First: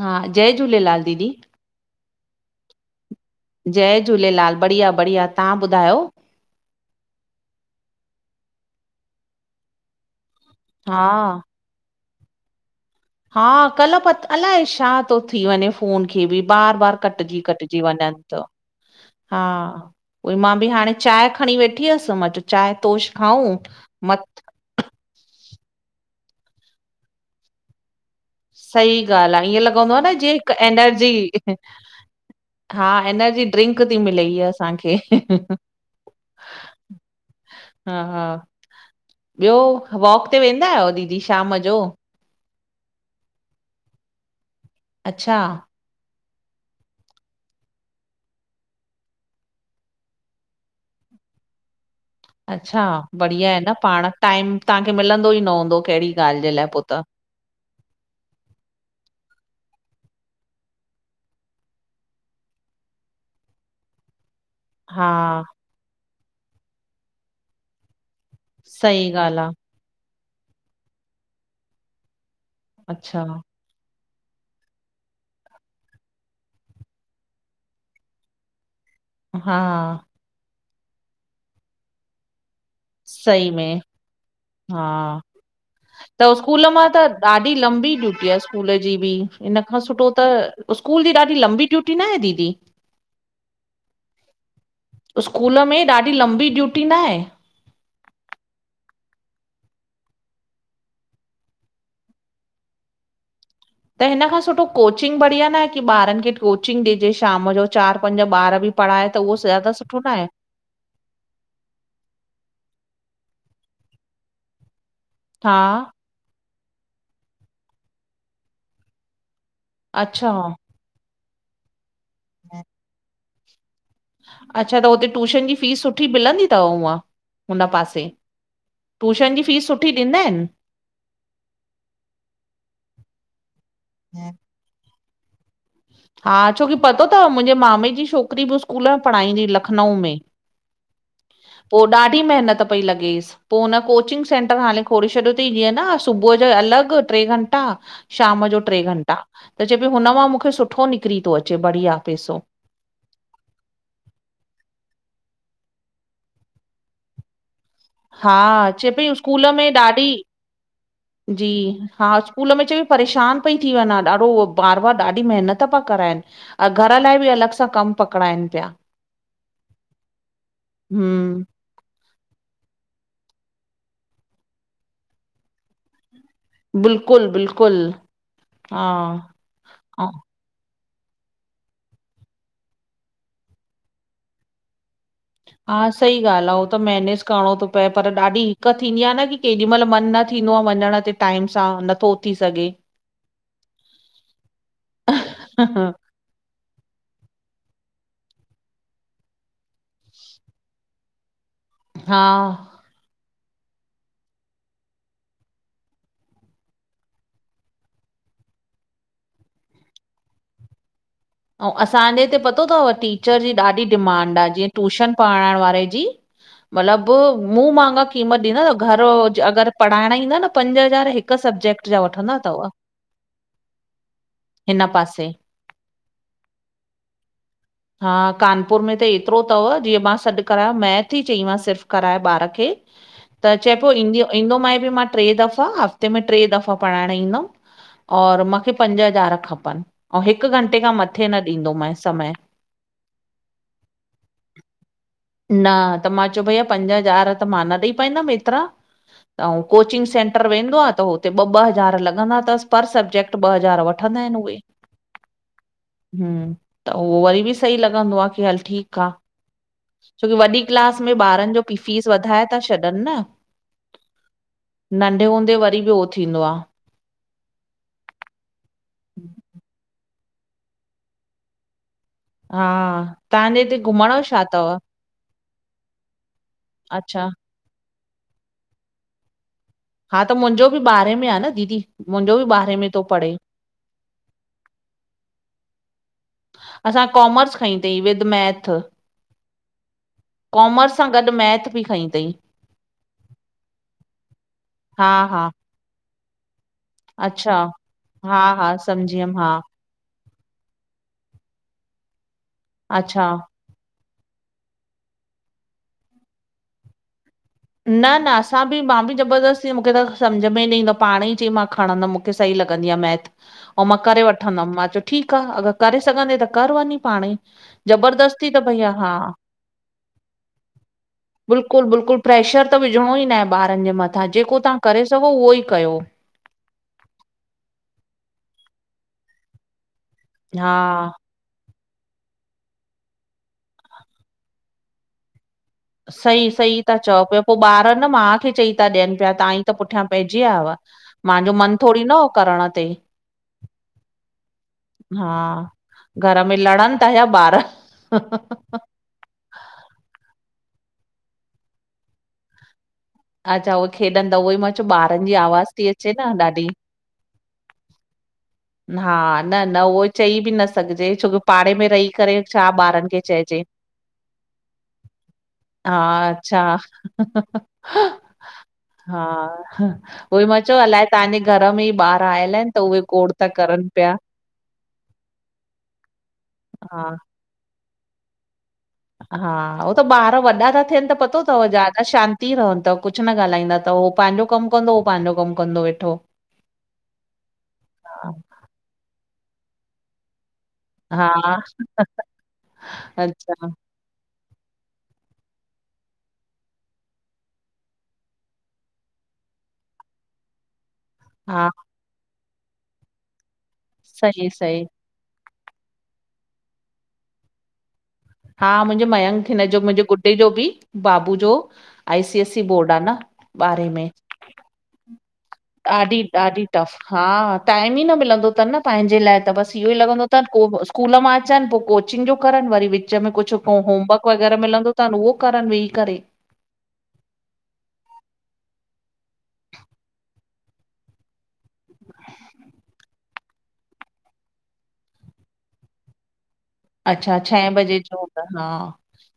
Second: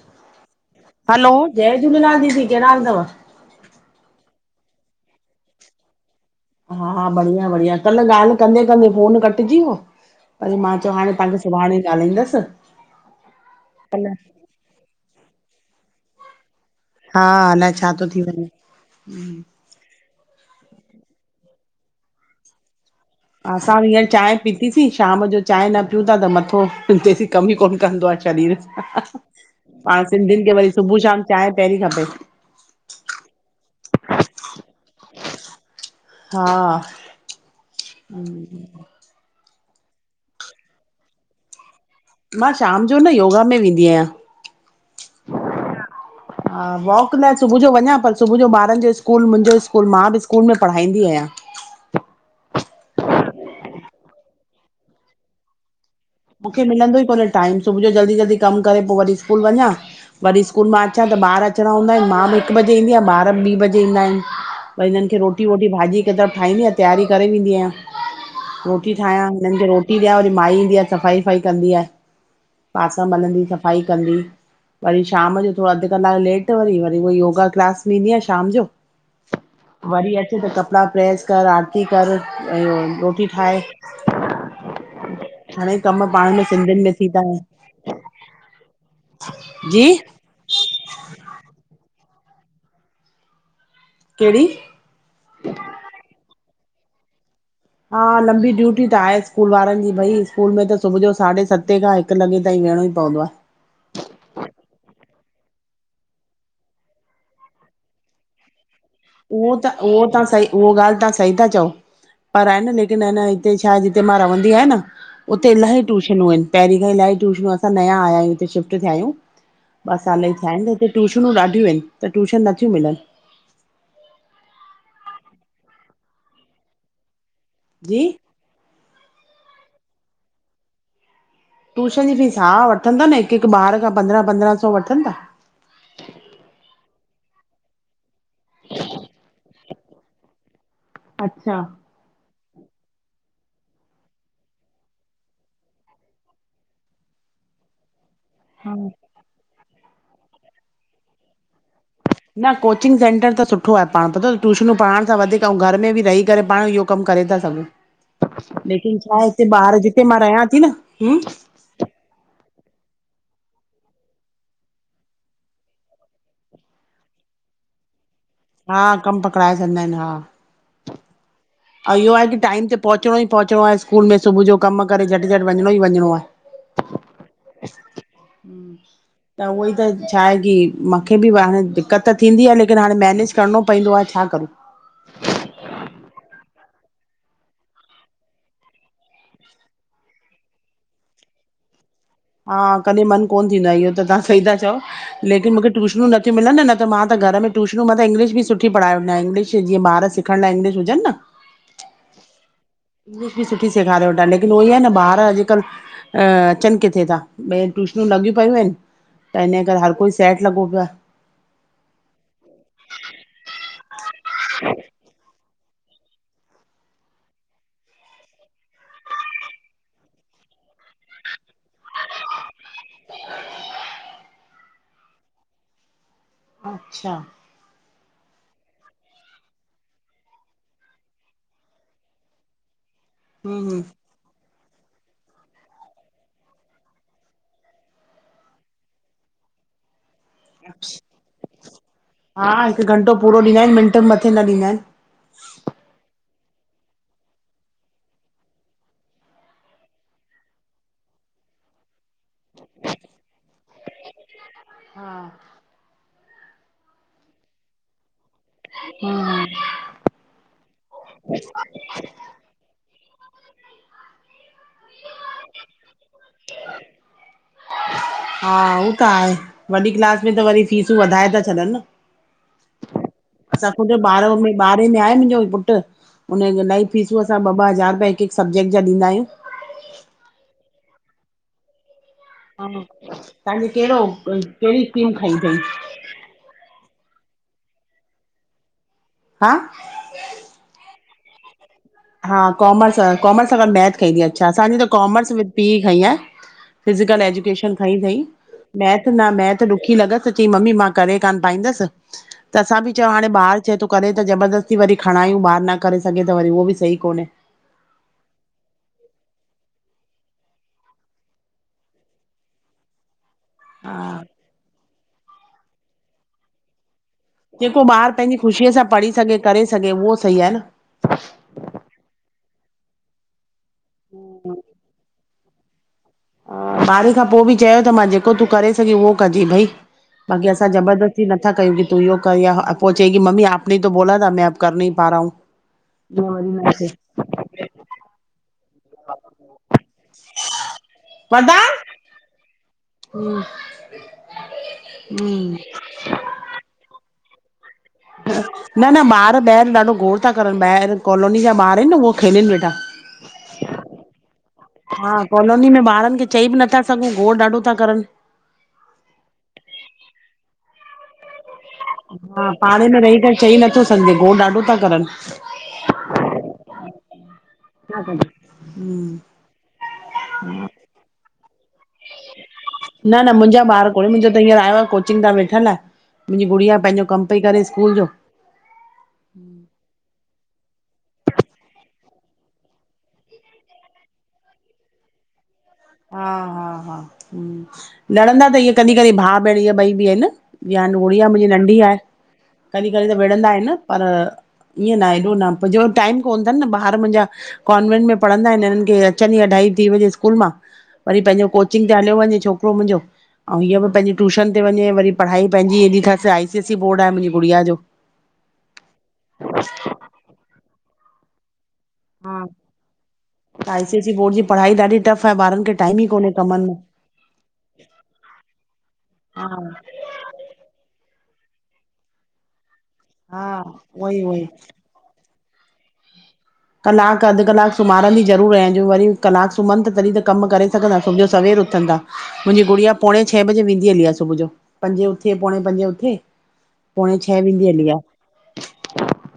हा, जय झूलेलाल हलो दीदी! जय झूलेलाल दीदी! कहिड़ा हाल तव? जय झूलेलाल! बढ़िया बढ़िया तहां ॿुधायो? हा हा, बढ़िया बढ़िया कल्ह ॻाल्हि कंदे कंदे फोन कटजी वयो। वरी मां चौ, हा हाणे तहांखे सुभाणे ॻाल्हाईंदस। हा, कल पतो अलाए छा तो थी वञे फोन खे बि बार बार हा कटजी अलाए कटजी छा थी वञन थो, वञे हा उओई मां बि हाणे चांय खणी वेठी हस, मां चयो चांय तोश खाऊं असां बि हींअर चांहि मत् पीतीसीं, शाम जो चांय न प्यूं था त मथो तेसीं कम कोन कंदो आ शरीर सही सां, ॻाल्हि आहे ईअं लॻंदो आहे पाण न जीअं सिंधयुन खे हिकु वरी सुभू एनर्जी शाम चांय पहिरीं खपे। हा, एनर्जी ड्रिंक ती मिले हीय असांखे। हा हूं ॿयो, वॉक ते वेंदा आयो दीदी शाम जो? मां शाम जो न, योगा में वेंदी आयां। अच्छा हा, वॉक लाइ सुभू जो वञा, पर सुभू जो ॿारन जो स्कूल, मुंजो स्कूल मां बि स्कूल में पढ़ाईंदी आयां। अच्छा, बढ़िया आहे न, पाण टाइम तहांखे मिलंदो ई न हूंदो कहिड़ी ॻाल्हि जे मूंखे लाइ पोइ त मिलंदो ई कोन्हे टाइम, सुभू जो जल्दी जल्दी कम करे पो वरी स्कूल वञा वरी स्कूल मां अचां, त ॿार अचणा हूंदा एन, मां बि हिक बजे ईंदी आयां, ॿार बि ॿी बजे ईंदा एन। पो हा हिनन खे रोटी वोटी भाॼी हिक तरफ़ ठाईंदी आयां तैयारी करे वेंदी आयां। रोटी सही ठायां, ॻाल्हि आहे हिनन खे रोटी ॾयां वरी माई ईंदी आ सफ़ाई वफ़ाई कंदी आ। बासण अच्छा मलंदी सफ़ाई कंदी। वरी शाम जो थोरो अध कलाक लेट, वरी वरी उओई योगा क्लास वेंदी आयां शाम जो। हा वरी अच त कपड़ा प्रेस कर, आरती कर रोटी सही ठाहे में, हा घणेई कम त पाण में उस्कूल सिंधियुनि मां में त थी था ॾाढ़ी वञनि। लंबी ड्यूटी आ स्कूल जी बि, इन खां जी सुठो त उस्कूल जी ॾाढी लंबी ड्यूटी नाहें दीदी? केढ़ी? उस्कूल में ॾाढी लंबी ड्यूटी नांहें? हा लंबी ड्यूटी त आहे स्कूल वारन जी, भई स्कूल में त सुभू जो साढ़े सतें खां हिकु लॻे ताईं वेहणो ई पवंदो आ। त हिन खां सुठो कोचिंग बढ़िया न आहे कि ॿारनि खे कोचिंग ॾिजे शाम जो चारि पंज ॿार बि पढ़ाए त उहो ज्यादा उहो सुठो न तव्हां आहे? सही उहो ॻाल्हि तहां सही था चओ पर आहे न लेकिन आहे न हिते छा जिते मां रवंदी आहियां न उते हा इलाही ट्यूशनयूं आहिन, पहिरीं खां इलाही ट्यूशनूं, असां नया आया आहियूं हिते शिफ्ट थिया आहियूं। ॿ साल ई अच्छा थिया आहिन त हिते ट्यूशनूं ॾाढियूं आहिन त ट्यूशन नथियूं मिलन। अच्छा त हुते ट्यूशन जी फीस सुठी मिलंदी थव उअं हुन जी पासे? टृयूशन जी फीस सुठी ॾींदा आहिन? ट्यूशन जी फीस, हा वठंदा अन हिकु हिकु ॿार खां पंद्रहं पंद्रहं सौ वठंन ता। हा छोकि पतो थव मुंहिंजे मामे जी छोकिरी बि स्कूल में पढ़ाईंदी लखनऊ में अच्छा पो ॾाढी महिनत पई लॻेसि पो हुन कोचिंग सेंटर हाणे खोले छॾियो थई जीअं न सुबुह जो अलॻि ट्रे घंटा शाम जो ट्रे घंटा त चए पई हुन मां मूखे सुठो निकिरी थो अचे बढ़िया पेसो। न कोचिंग सेंटर त सुठो आ पाण पतो तव ट्यूशनूं पढ़ाइण सां वधीक ऐं घर में बि रही करे पाण इहो कमु करे था सघूं। हा चए लेकिन पई छा आहे स्कूल हिते में ॿार जिते मां ॾाढी, रहियां थी न हूं जी हा। स्कूल में चई परेशान पई थी वंञा, ॾाढो उअ बार बार ॾाढी महिनत पिया कराइनि। अं घर लाइ बि अलॻ सां कमु पकिड़ाइनि। हा, कम पकड़ाए छॾींदा आहिन, हा। हम्म अ इहो आहे की टाइम ते पहुचणो ई पहुचणो आहे स्कूल में सुबुह जो कम करे झट- झट वञिणो ई वञिणो आ। त बिल्कुलु बिल्कुलु हा उहोई त हा छा हे कि मंखे बि हाणे दिक्क़त त थींदी आ लेकिन हाणे मेनेज करिणो पवंदो आ छा करूं। हा सही ॻाल्हि आ उह त मेनेज करिणो थो पए पर ॾाढी दिक्कत थींदी आ न कि केॾी मइल मन न थींदो आ वञण ते टाइम सां नथो उ हा कॾहिं मन कोन थींदो आहे, इहो त तहां सही था चओ लेकिन मूंखे ट्यूशनू न थ्यूं मिलन त मां त घर में ट्यूशनूं, मां त इंग्लिश बि सुठी पढ़ाय वठा आ, इंग्लिश जीअं ॿार सिखण लाइ इंगलिश हुजन न। हा इंगलिश बि सुठी सेखारे वठां लेकिन उहो ई आ न ॿार अॼुकल्ह अ अचनि किथे था, ॿे हंद ट्यूशनूं लॻियूं पयूं आहिन। त इनये करे हर कोई सैट लॻो पियो आ। अंउ असांजे हिते पतो थव टीचर जी ॾाढी डिमांड आ जीअं टूशन पढ़ाइण वारे जी। मतलब मु मांगा क़ीमत ॾींदा तव, घर अगरि पढ़ाइण ईंदा न पंज हज़ार हिक हिक सब्जेक्ट जा वठंदा थव। ह [unintelligible] हिन पासे। अच्छा। हा कानपुर में त एतिरो तव, जीअं मां सॾु करायो, मैथ ही चई मांस सिर्फ़ कराए ॿार खे ह [inaudible] त चए पियो ईंदी ईंदोमाए बि मां ट्रे दफ़ा, हफ़्ते में ट्रे दफ़ा पढ़ाइणु ईंदमि और मांखे पंज हज़ार खपनि, अंउ हिकु घंटे खां मथे न ॾींदोमय समय। हिक घंटो पूरो ॾिंदा आहिन, मिंट मथे न ॾींदा आहिन। न त मां चयो भईया पंज हज़ार त मां न ॾेई पाईंदम एतिरा। अऊ कोचिंग सेंटर वेंदो आ त हुते ॿ ॿ हज़ार लॻंदा तसि पर सब्जेैक्ट त ॿ हज़ार वठंदा आहिन उहे। हा। हम्म त उहो वरी बि सही लॻंदो आ की हल ठीक आ। छोकी वॾी क्लास में ॿारनि जो पि फीस वधाए था छॾनि न। नंढे हूंदे वरी बि उहो थींदो आ। हा उह त आहे वॾी क्लास में त वरी फीसूं वधाए था छॾनि न। हा, तव्हांजे असां हिते खुद जो घुमण ॿारो छा में तव? ॿारहे में आहे मुंजो पुट। उनजो इलाही फीसूं अच्छा, असां ॿ ॿ हज़ार रुपया हिकु हिकु सबजेक्ट जा ॾंदा आहियूं। हा त मुंहिंजो बि ॿारे में आ न दीदी। मुंहिंजो बि हा ॿारहें में थो पढ़े। तव्हांजो कहिड़ो कहिड़ी स्ट्रीम खई अथईं? असां कॉमर्स खईं अथईं विद मैथ। हा कॉमर्स सां गॾु मैथ बि खईं तई। हा कॉमर्स हा, कॉमर्स सां ॻॾ मैथ खईंदी अच्छा असांजी त हा, कॉमर्स विथ हा, पी ई खईं आ। फिज़िकल अच्छा, एजुकेशन खई थई हा, हा, मैथ समझी न वियमि हा, मैथ ॾु ॾुखी लॻसि त चई मम्मी मां करे किन पाईंदसि त असां बि चओ हाणे अच्छा। ॿार चेय थो करे त ज़बरदस्ती वरी खणायूं ॿार न करे सघे त वरी उहो बि सही कोन्हे। न न असां बि मां बि ज़बरदस्ती मूंखे त सम्झ में ई न ईंदो आ पाणे ई चई मां खणंदमि मूंखे सही लॻंदी आ मैथ। ऐंऊं मां करे वठंदमि। मां चयो ठीक आ अगर करे सघंदे, त कर वञी पाणेई। जेको ॿारु पंहिंजी ख़ुशीअ सां पढ़ी सघे, करे सघे उहो सही आ न। बिल्कुल बिल्कुल प्रेशर त विझणो ई न आहे ॿारनि जे मथां जेको तव्हां करे सघो उहो ई कयो। ॿारहे खां पो बि चयो त मां जेको तूं करे सघीं उहो कजे भई। बाक़ी असां हा ज़बरदस्ती न न था कयूं की तूं इयो कर या पो चई कि मम्मी आप ने ही तो बोला था मै अब कर नही पा रहा हू। सई सई ता चओ पिया पो ॿार न मां खे चई ता ॾियनि पिया तव्हां ई त पुठियां पइजी विया हुव मुंहिंजो मन थोरहड़ी न होओ करण ते। हम्म हा हम्म घर में लड़नि था या ॿार? न न ॿार ॿाहिरि ॾाढो गोण था करनि ॿाहिरि कॉलोनी जा ॿार आहिनि न उहे खेलनि वेठा। अच्छा उहे खेॾंदा उहो ई मां चयो हा ॿारनि जी कॉलोनी आवाज़ में थी अचे ॿारनि खे न चई बि ॾाढी। नथा सघूं गोर ॾाढो था करनि। हा न न उहो चई बि न सघजे छोकी पाड़े में रही करे हा छा पाड़े में ॿारनि रही खे करे चई चइजे। नथो सघजे गोण ॾाढो था करनि। हा अच्छा ह ह ह हा उहई मां चयो अलाए तव्हांजे घर में ई ॿार आयल आहिनि त उहे न गोड़ न था मुंहिंजा करनि ॿार कोनन पिया। मुंहिंजो त हींअर आयो आ कोचिंग ता वेठल मुंहिंजी गुड़िया पंहिंजो हा कमु पई करे स्कूल जो हा उहो त ॿार वॾा था थियनि त पतो तव ज्यादा शांती रहनि अथव कुछ कुछ न ॻाल्हाईंदा त हो पंहिंजो कमु कंदो हो पंहिंजो कमु कंदोव वेठो। हा हा हा हम्म हा लड़ंदा त इअं कॾहिं कॾहिं भाउ भेण इअं बई बि आहिनि। या गुड़िया मुंहिंजी हा, नंढी आहे कॾहिं कॾहिं त विढ़ंदा अच्छा आहिनि पर ईअं न हेएॾो न, मुहिंजे वरी टाइम कोन्ह तनि न ॿार मुंहिंजा कॉन्वेंट में पढ़ंदा इनि हिननि खे अचनि ई अढाई टी वजे स्कूल मां वरी पंहिंजो हा कोचिंग ते हलियो वञे छोकिरो मुंहिंजो ऐं हीअं बि पंहिंजी सही ट्यूशन ते सही वञे वरी पढ़ाई पंहिंजी हेॾी अथसि आई सीएसी बोर्ड आहे मुंहिंजी गुड़िया जो हा मुंहिंजे मयंक हिन जो मुंहिंजे गुडडे जो बि बाबू जो I C S E board आ न बारहे में। मुंजी पढाई ॾाढी टफ आहे, ॿारनि खे टाइम ई कोन्हे ॾाढी- ॾाढी कमनि में टफ, हा टाइम ई न मिलंदो थनि न पंहिंजे लाए हा त, बसि इहो ई लॻंदो त को स्कूल मां अचनि, पो कोचिंग जो करनि, वरी विच में हा कुछु उहोई होमवर्क उहोई वग़ैरह मिलंदो त उहो करन वेई करेे। कलाक अधु कलाकु सुम्हारींदी ज़रूरु आहयां, जो वरी कलाकु सुम्हनि तॾहिं त कमु करे सघंदा, सुबुह जो सवेल उथन ता। मुंहिंजी गुड़िया पोणे छंए बजे वेंदी हली आ सुबुह जो, पंजे उथे पोणे पंजे उथे। पोणे अच्छा छंए वेंदी हली आ। हा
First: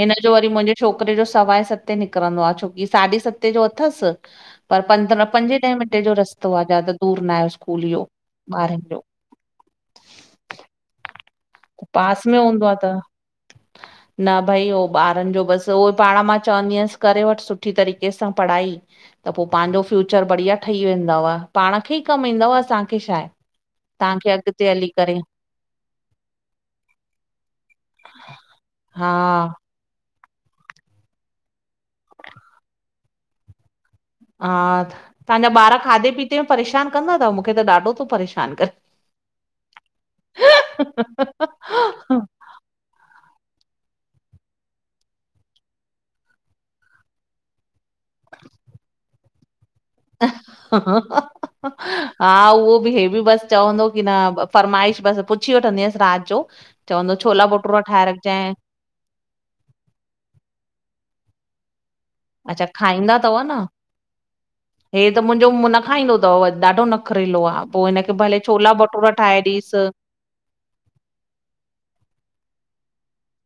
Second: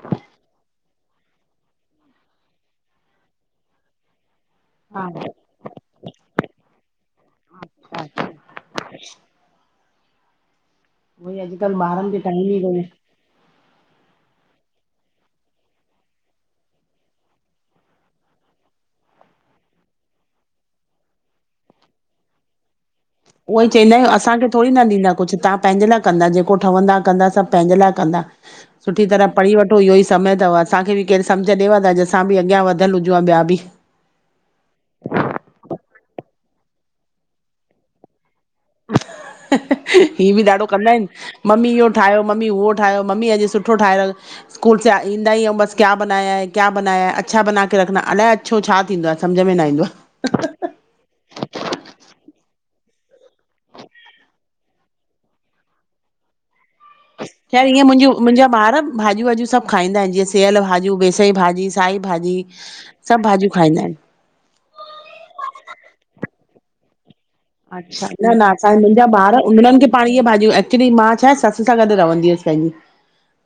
हिनजो वरी मुंहिंजे छोकिरे जो सवांए सते निकिरंदो आ, छोकी साढी सतें जो अथसि पर हा पंद्रहं पंजे ॾह मिंटे जो रस्तो आ, ज्यादा दूर न आहे स्कूल इयो ॿारनि जो। वरी अॼुकल्ह ॿारनि खे पास में टाइम ई हूंदो आ कोन्हे। त न भई उहो ॿारनि जो बसि, उहो पाण मां चवंदी आंयासि करे वठि सुठी तरीक़े सां पढ़ाई। त पोइ पंहिंजो फ्यूचर बढ़िया ठही वेंदव, पाण खे ई कमु ईंदव, असांखे छा आहे उहो ई चइंदा आहियूं, तव्हांखे असांखे थोङी अॻिते न हली ॾींदा करे कुछ तां पहिंजे लाए कंदा, जेको ठंवदा कंदा सब पंहिंजे लाए कंदा, सुठी हा तरह पढ़ी वठो सुठो इयो ई समय थव, असांखे बि केरु सम्झ ॾेव हां त अॼु असां बि अॻियां वधियलु हुजूं आं ॿिया बि। हा, तवहांजा ॿार खाधे पीते में परेशान कंदा थव? मूंखे त ॾाढो थो परेशान करे। ही बि ॾाढो कंदा आहिनि, मम्मी इहो ठाहियो मम्मी उहो ठाहियो ठायो, मम्मी अॼु सुठो ठायोहो। स्कूल सां आ ईंदा ई बस, क्या बनया है, क्या बनया है, अच्छा बनाके रखना, अलाए छा अच्छो छा थींदो आहे समझ में न ईंदो आ। ह ह ह [unintelligible] हा उहो बि, हे बि बसि चवंदो कि न फरमाइश बसि पूछी वठंदी आयास राति जो। चवंदो छोला ख़ैर भटूरा ईअं ठाहे मुंहिंजा रखजांइ ॿार भाॼियूं वाॼियूं सब खाईंदा आहिनि, जीअं सिअल भाॼियूं, बेसई भाॼी, साई भाॼी, अच्छा खाईंदा सब अथव भाॼियूं न खाईंदा आहिन। हे त मुंहिंजो उम्म न खाईंदो थव, ॾाढो नखरेलो आ। अच्छा, न न असां मुंहिंजा ॿार उन्हनि ॾिसु खे पाण ईए भाॼियूं, एक्चयुली मां छा आहे ससु सां गॾु रहंदी हुअसि पंहिंजी।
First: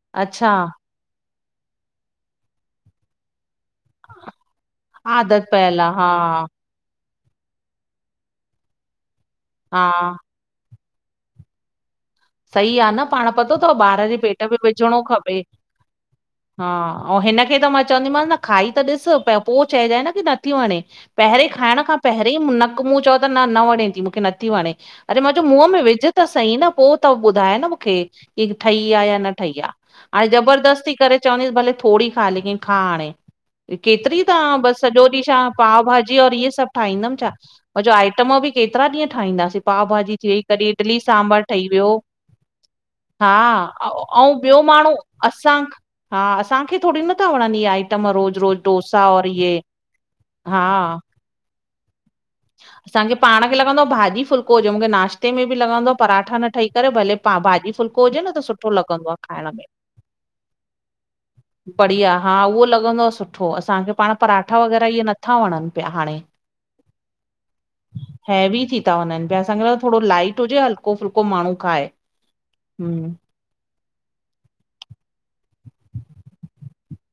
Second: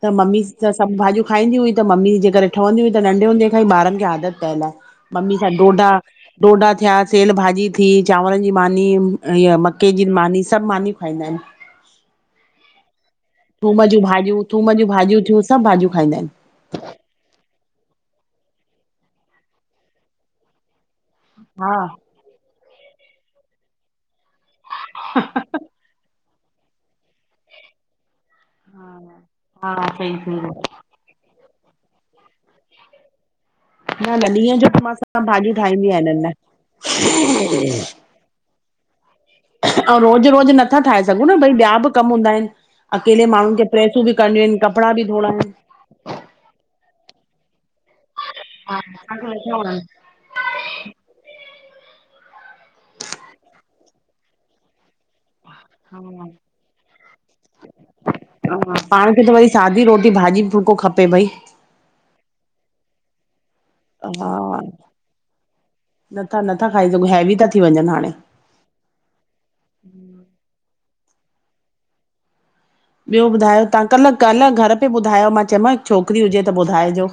त मम्मी अच्छा त सभु भाॼियूं खाईंदी हुई त मम्मी जे करे ठहंदी हुयूं त नंढे हूंदे खां ई ॿारनि खे आदत पियल आ, मम्मी आदत जा पयल डोडा, आहे हा डोडा थ्या, सियल भाॼी थी, चांवर जी मानी, ईअ मक्के जी हा मानी, सब मानयूं खाईंदा आहिन। सही आ न, पाण पतो थव थूम जूं ॿार जे पेट भाॼियूं में थूम जूं विझणो भाॼियूं खपे। थियूं सभु भाॼियूं खाईंदा आहिनि। हा, औं हिनखे त मां चवंदीमास न खाई त ॾिस पर पो चइजें न कि नथी वणे। पहिरें ई हा खाइण खां पहिरें ई नक मुंहं चओ त न न वणे थी मूंखे नथी वणे, अरे मां चयो मुंहं में विझ त सही न, पो त ॿुधाए न मूंखे। कि ठही आ या न ठही आ, हा सही हाणे सही। ज़बरदस्ती करे चवंदसि भले थोङी खाउ लेकिन खा हाणे। न केतिरी न तहां, ॾींहं जो बस त मां सॼो ॾींहं सभु छा भाॼियूं पाव ठाहींदी आहियां भाजी हिननि और लाइ इहे सब ठाहींदमि छा, मां चयो आई टम बि केतिरा ॾींहं ठाहिंदासे, पाव ऐं भाजी रोज़ थी वई, रोज़ कॾहिं नथा इटली ठाहे सघूं न सांभर भई ठई ॿिया बि उ, कम हूंदा आहिनि। अकेले माण्हुनि हा, खे प्रेसूं ओ बि औं करणियूं आहिनि ॿियो कपिड़ा माण्हू बि धोइणा आहिनि। असां हा असांखे थोङी नथा वणन इहे आइटम रोज़ रोज़ हा डोसा और असांखे इये नथा वणनि हा असांखे पाण खे लॻंदो आ भाॼी फुलको हुजे, मूंखे नाश ते में बि लॻंदो आ हा। परांठा न ठही करे भले पा भाॼी फुल्को हुजे न त सुठो लॻंदो आ खाएंण। भई सादी रोटी भाॼी फुल्को खपे भई बढ़िया हा उहो लॻंदो आ सुठो। असांखे पाण हा पराठा वग़ैरह इहे नथा वणनि पिया हाणे नथा नथा खाई सघूं, हैवी था थी वञनि हाणे। हैवी थी था वञनि पिया असांखे त थोरो लाइट हुजे हलको फुल्को माण्हू खाए। हम्म ॿियो ॿुधायो? तव्हां कल्ह- कल्ह घर ते ॿुधायो मां चयो मां छोकिरी हुजे त ॿुधाइजो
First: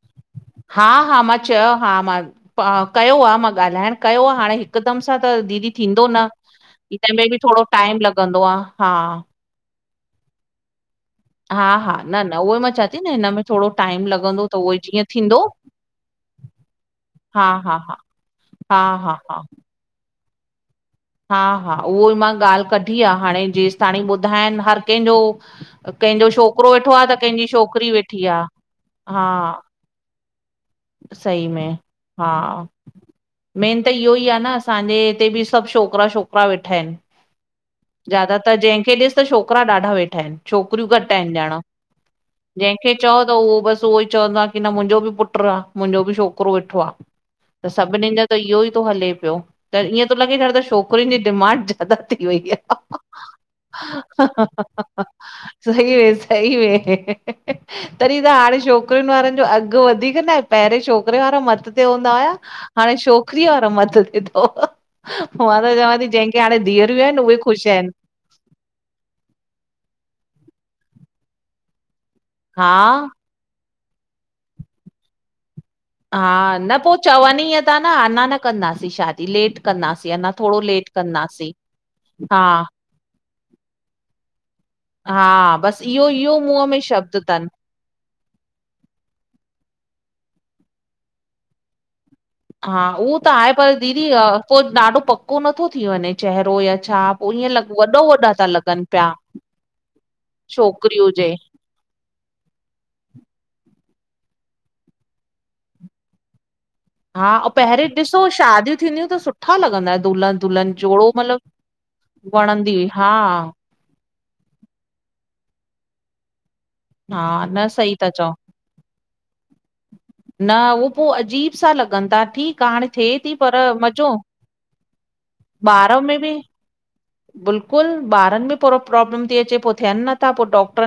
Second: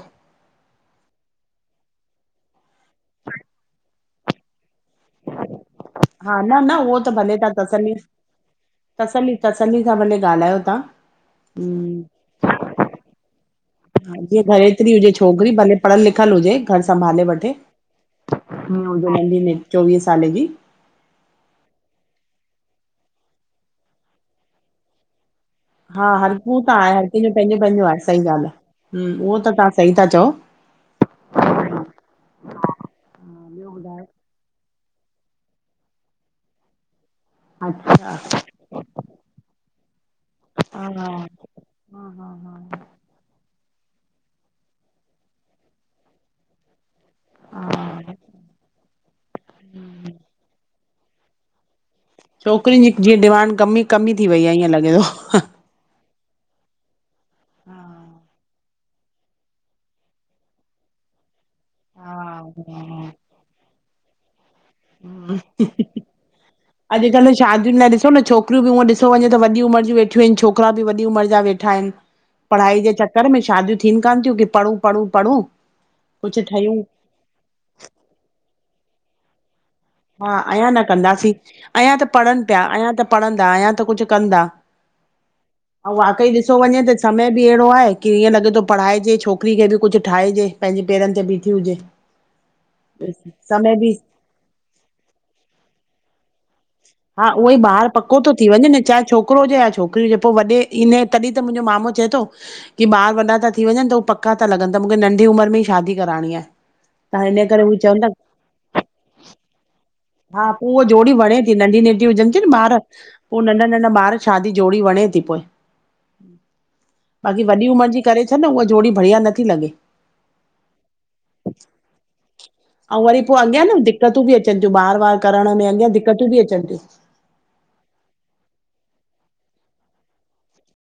हा -हा मां चयो हा, मां पा कयो आ मां ॻाल्हाइण कयो आ, हाणे हिकदमि सां त दीदी थींदो न, हा न उहो त हिन में भले बि थोरो टाइम लॻंदो आ हा तसल्ली सां भले ॻाल्हायो तव्हां हा हा, न न उहो ई मां चां थी न हिन में थोरो टाइम हा लॻंदो जीअं त उहो ई घरेतिरी जीअं हुजे थींदो छोकिरी भले पढ़ियल लिखियल हुजे, घर संभाले हा वठे। हा हा हा इएं हुंदो हा हा महीने में चोवीह साले जी हा- हा उहो ई मां ॻाल्हि कढी आ हाणे जेसि ताणी ॿुधाइन हर कंहिंजो हा कंहिंजो हर हू छोकिरो आहे वेठो आ, हर त कंहिंजो कंहिंजी पंहिंजो पंहिंजो छोकिरी आहे सही वेठी आ, ॻाल्हि आहे हा हम्म उहो त तव्हां सही था चओ सही में, हा मेन त इहो ई आ न असांजे हिते बि सभु छोकिरा- छोकिरा वेठा आहिनि। अच्छा त जंहिंखे ॾिस त छोकिरा ॾाढा वेठा आहिनि, छोकिरियूं घटि आहिनि ॼणा जंहिंखे चओ त उहो बसि उहो ई चवंदो आ कि न मुंहिंजो बि पुट्रु आ, मुंहिंजो बि छोकिरो वेठो आ। त हा सभिननि जो त इहो ई थो हले पियो, त ईअं थो लॻे ॾयण त छोकिरियुनि जी डिमांड [unintelligible] थी वई हीअ, छोकिरियुनि हा हा, जी जीअं डिमांड कम ई कम ई ह हा थी वई हा आहे ईअं हा लॻे थो। हा हा ह सही में सही में, ही -ही, ही- ही तॾहिं त हाणे छोक छोकुरिनि वारनि जो अघु वधीक न, पहिरें छोकिरे वारा मथते हूंदा हा हुया। हाणे छोक रीअ वारा मथते थहो, मां त चवां थी जंहिंखे हाणे धीअरियूं आहिनि उहे ख़ुशि आहिनि। छोकरियु हूंअं ॾिसो वञे त वॾी उमर जूं वेठियूं आहिनि, छोकिरा बि वॾी उमर जा वेठा आहिनि। पढ़ाई जे हा चक्कर में शादियूं थियनि कान थियूं कि पढ़ूं- पढ़ूं- पढ़ूं कुझु हा ठहियूं न पो चवनि ई ईअं था न अञा न कंदासीं शादी लेट कंदास हा अयां न कंदासीं, अयां त हा पढ़नि पिया, अयां त पढ़हंदा, अयां त कुझु कंदा। हा बसि औं इहो वाकई इहो ॾिसो मुंहं में वञे त शब्द समय बि तनि अहिड़ो आहे कि हीअं लॻे थो पढ़ाइजे छोकिरी खे अॼ कुझु ठाहिजे, पंहिंजे पेरनि ते बीठी हुजे। हा उहो त आहे पर समय बि दीदी पोइ ॾाढो पको नथो थी वञे चहिरो या छा हा पो ईअं उहोई लॻ ॿार वॾो पको थो वॾा था थी वञे न लॻनि चाहे पिया छोकिरो हुजे या छोकिरी हुजे पो वॾे छोकिरी इने हुजे तॾहिं त मुंहिंजो मामो चए थो की ॿार वॾा था थी वञनि त उ पका ता लॻनि त मूखे नंढी उमिरि में ई शादी कराइणी आहे। हा तहिन ऐं करे हू पहिरीं चवंदा ॾिसो शादियूं थींदियूं त सुठा लॻंदा दुल्हन हा पोइ दुल्हन उहा जोड़ो जोड़ी वणे मतिलबु थी नंढी नंटि हुजनि थी न वणंदी ॿार हुई हा पोइ नंढा नढन ॿार शादी जोड़ी वणे थी पोइ। बाक़ी हा वॾी न उमिरि सही जी था करे चओ छॾ न उहा जोड़ी बढ़िया नथी लॻे। न उहो पो अजीब सां लॻनि था ठीक अउं वरी पोइ अॻियां न दिक्क़तूं ति अचनि थियूं बार वार करण में अॻियां ॿार में दिकतूं बि ती अचनि थियूं। बिल्कुलु ॿारनि में पो प्रॉब्लम थी अचे पोइ थियनि नथा पोइ डॉक्टर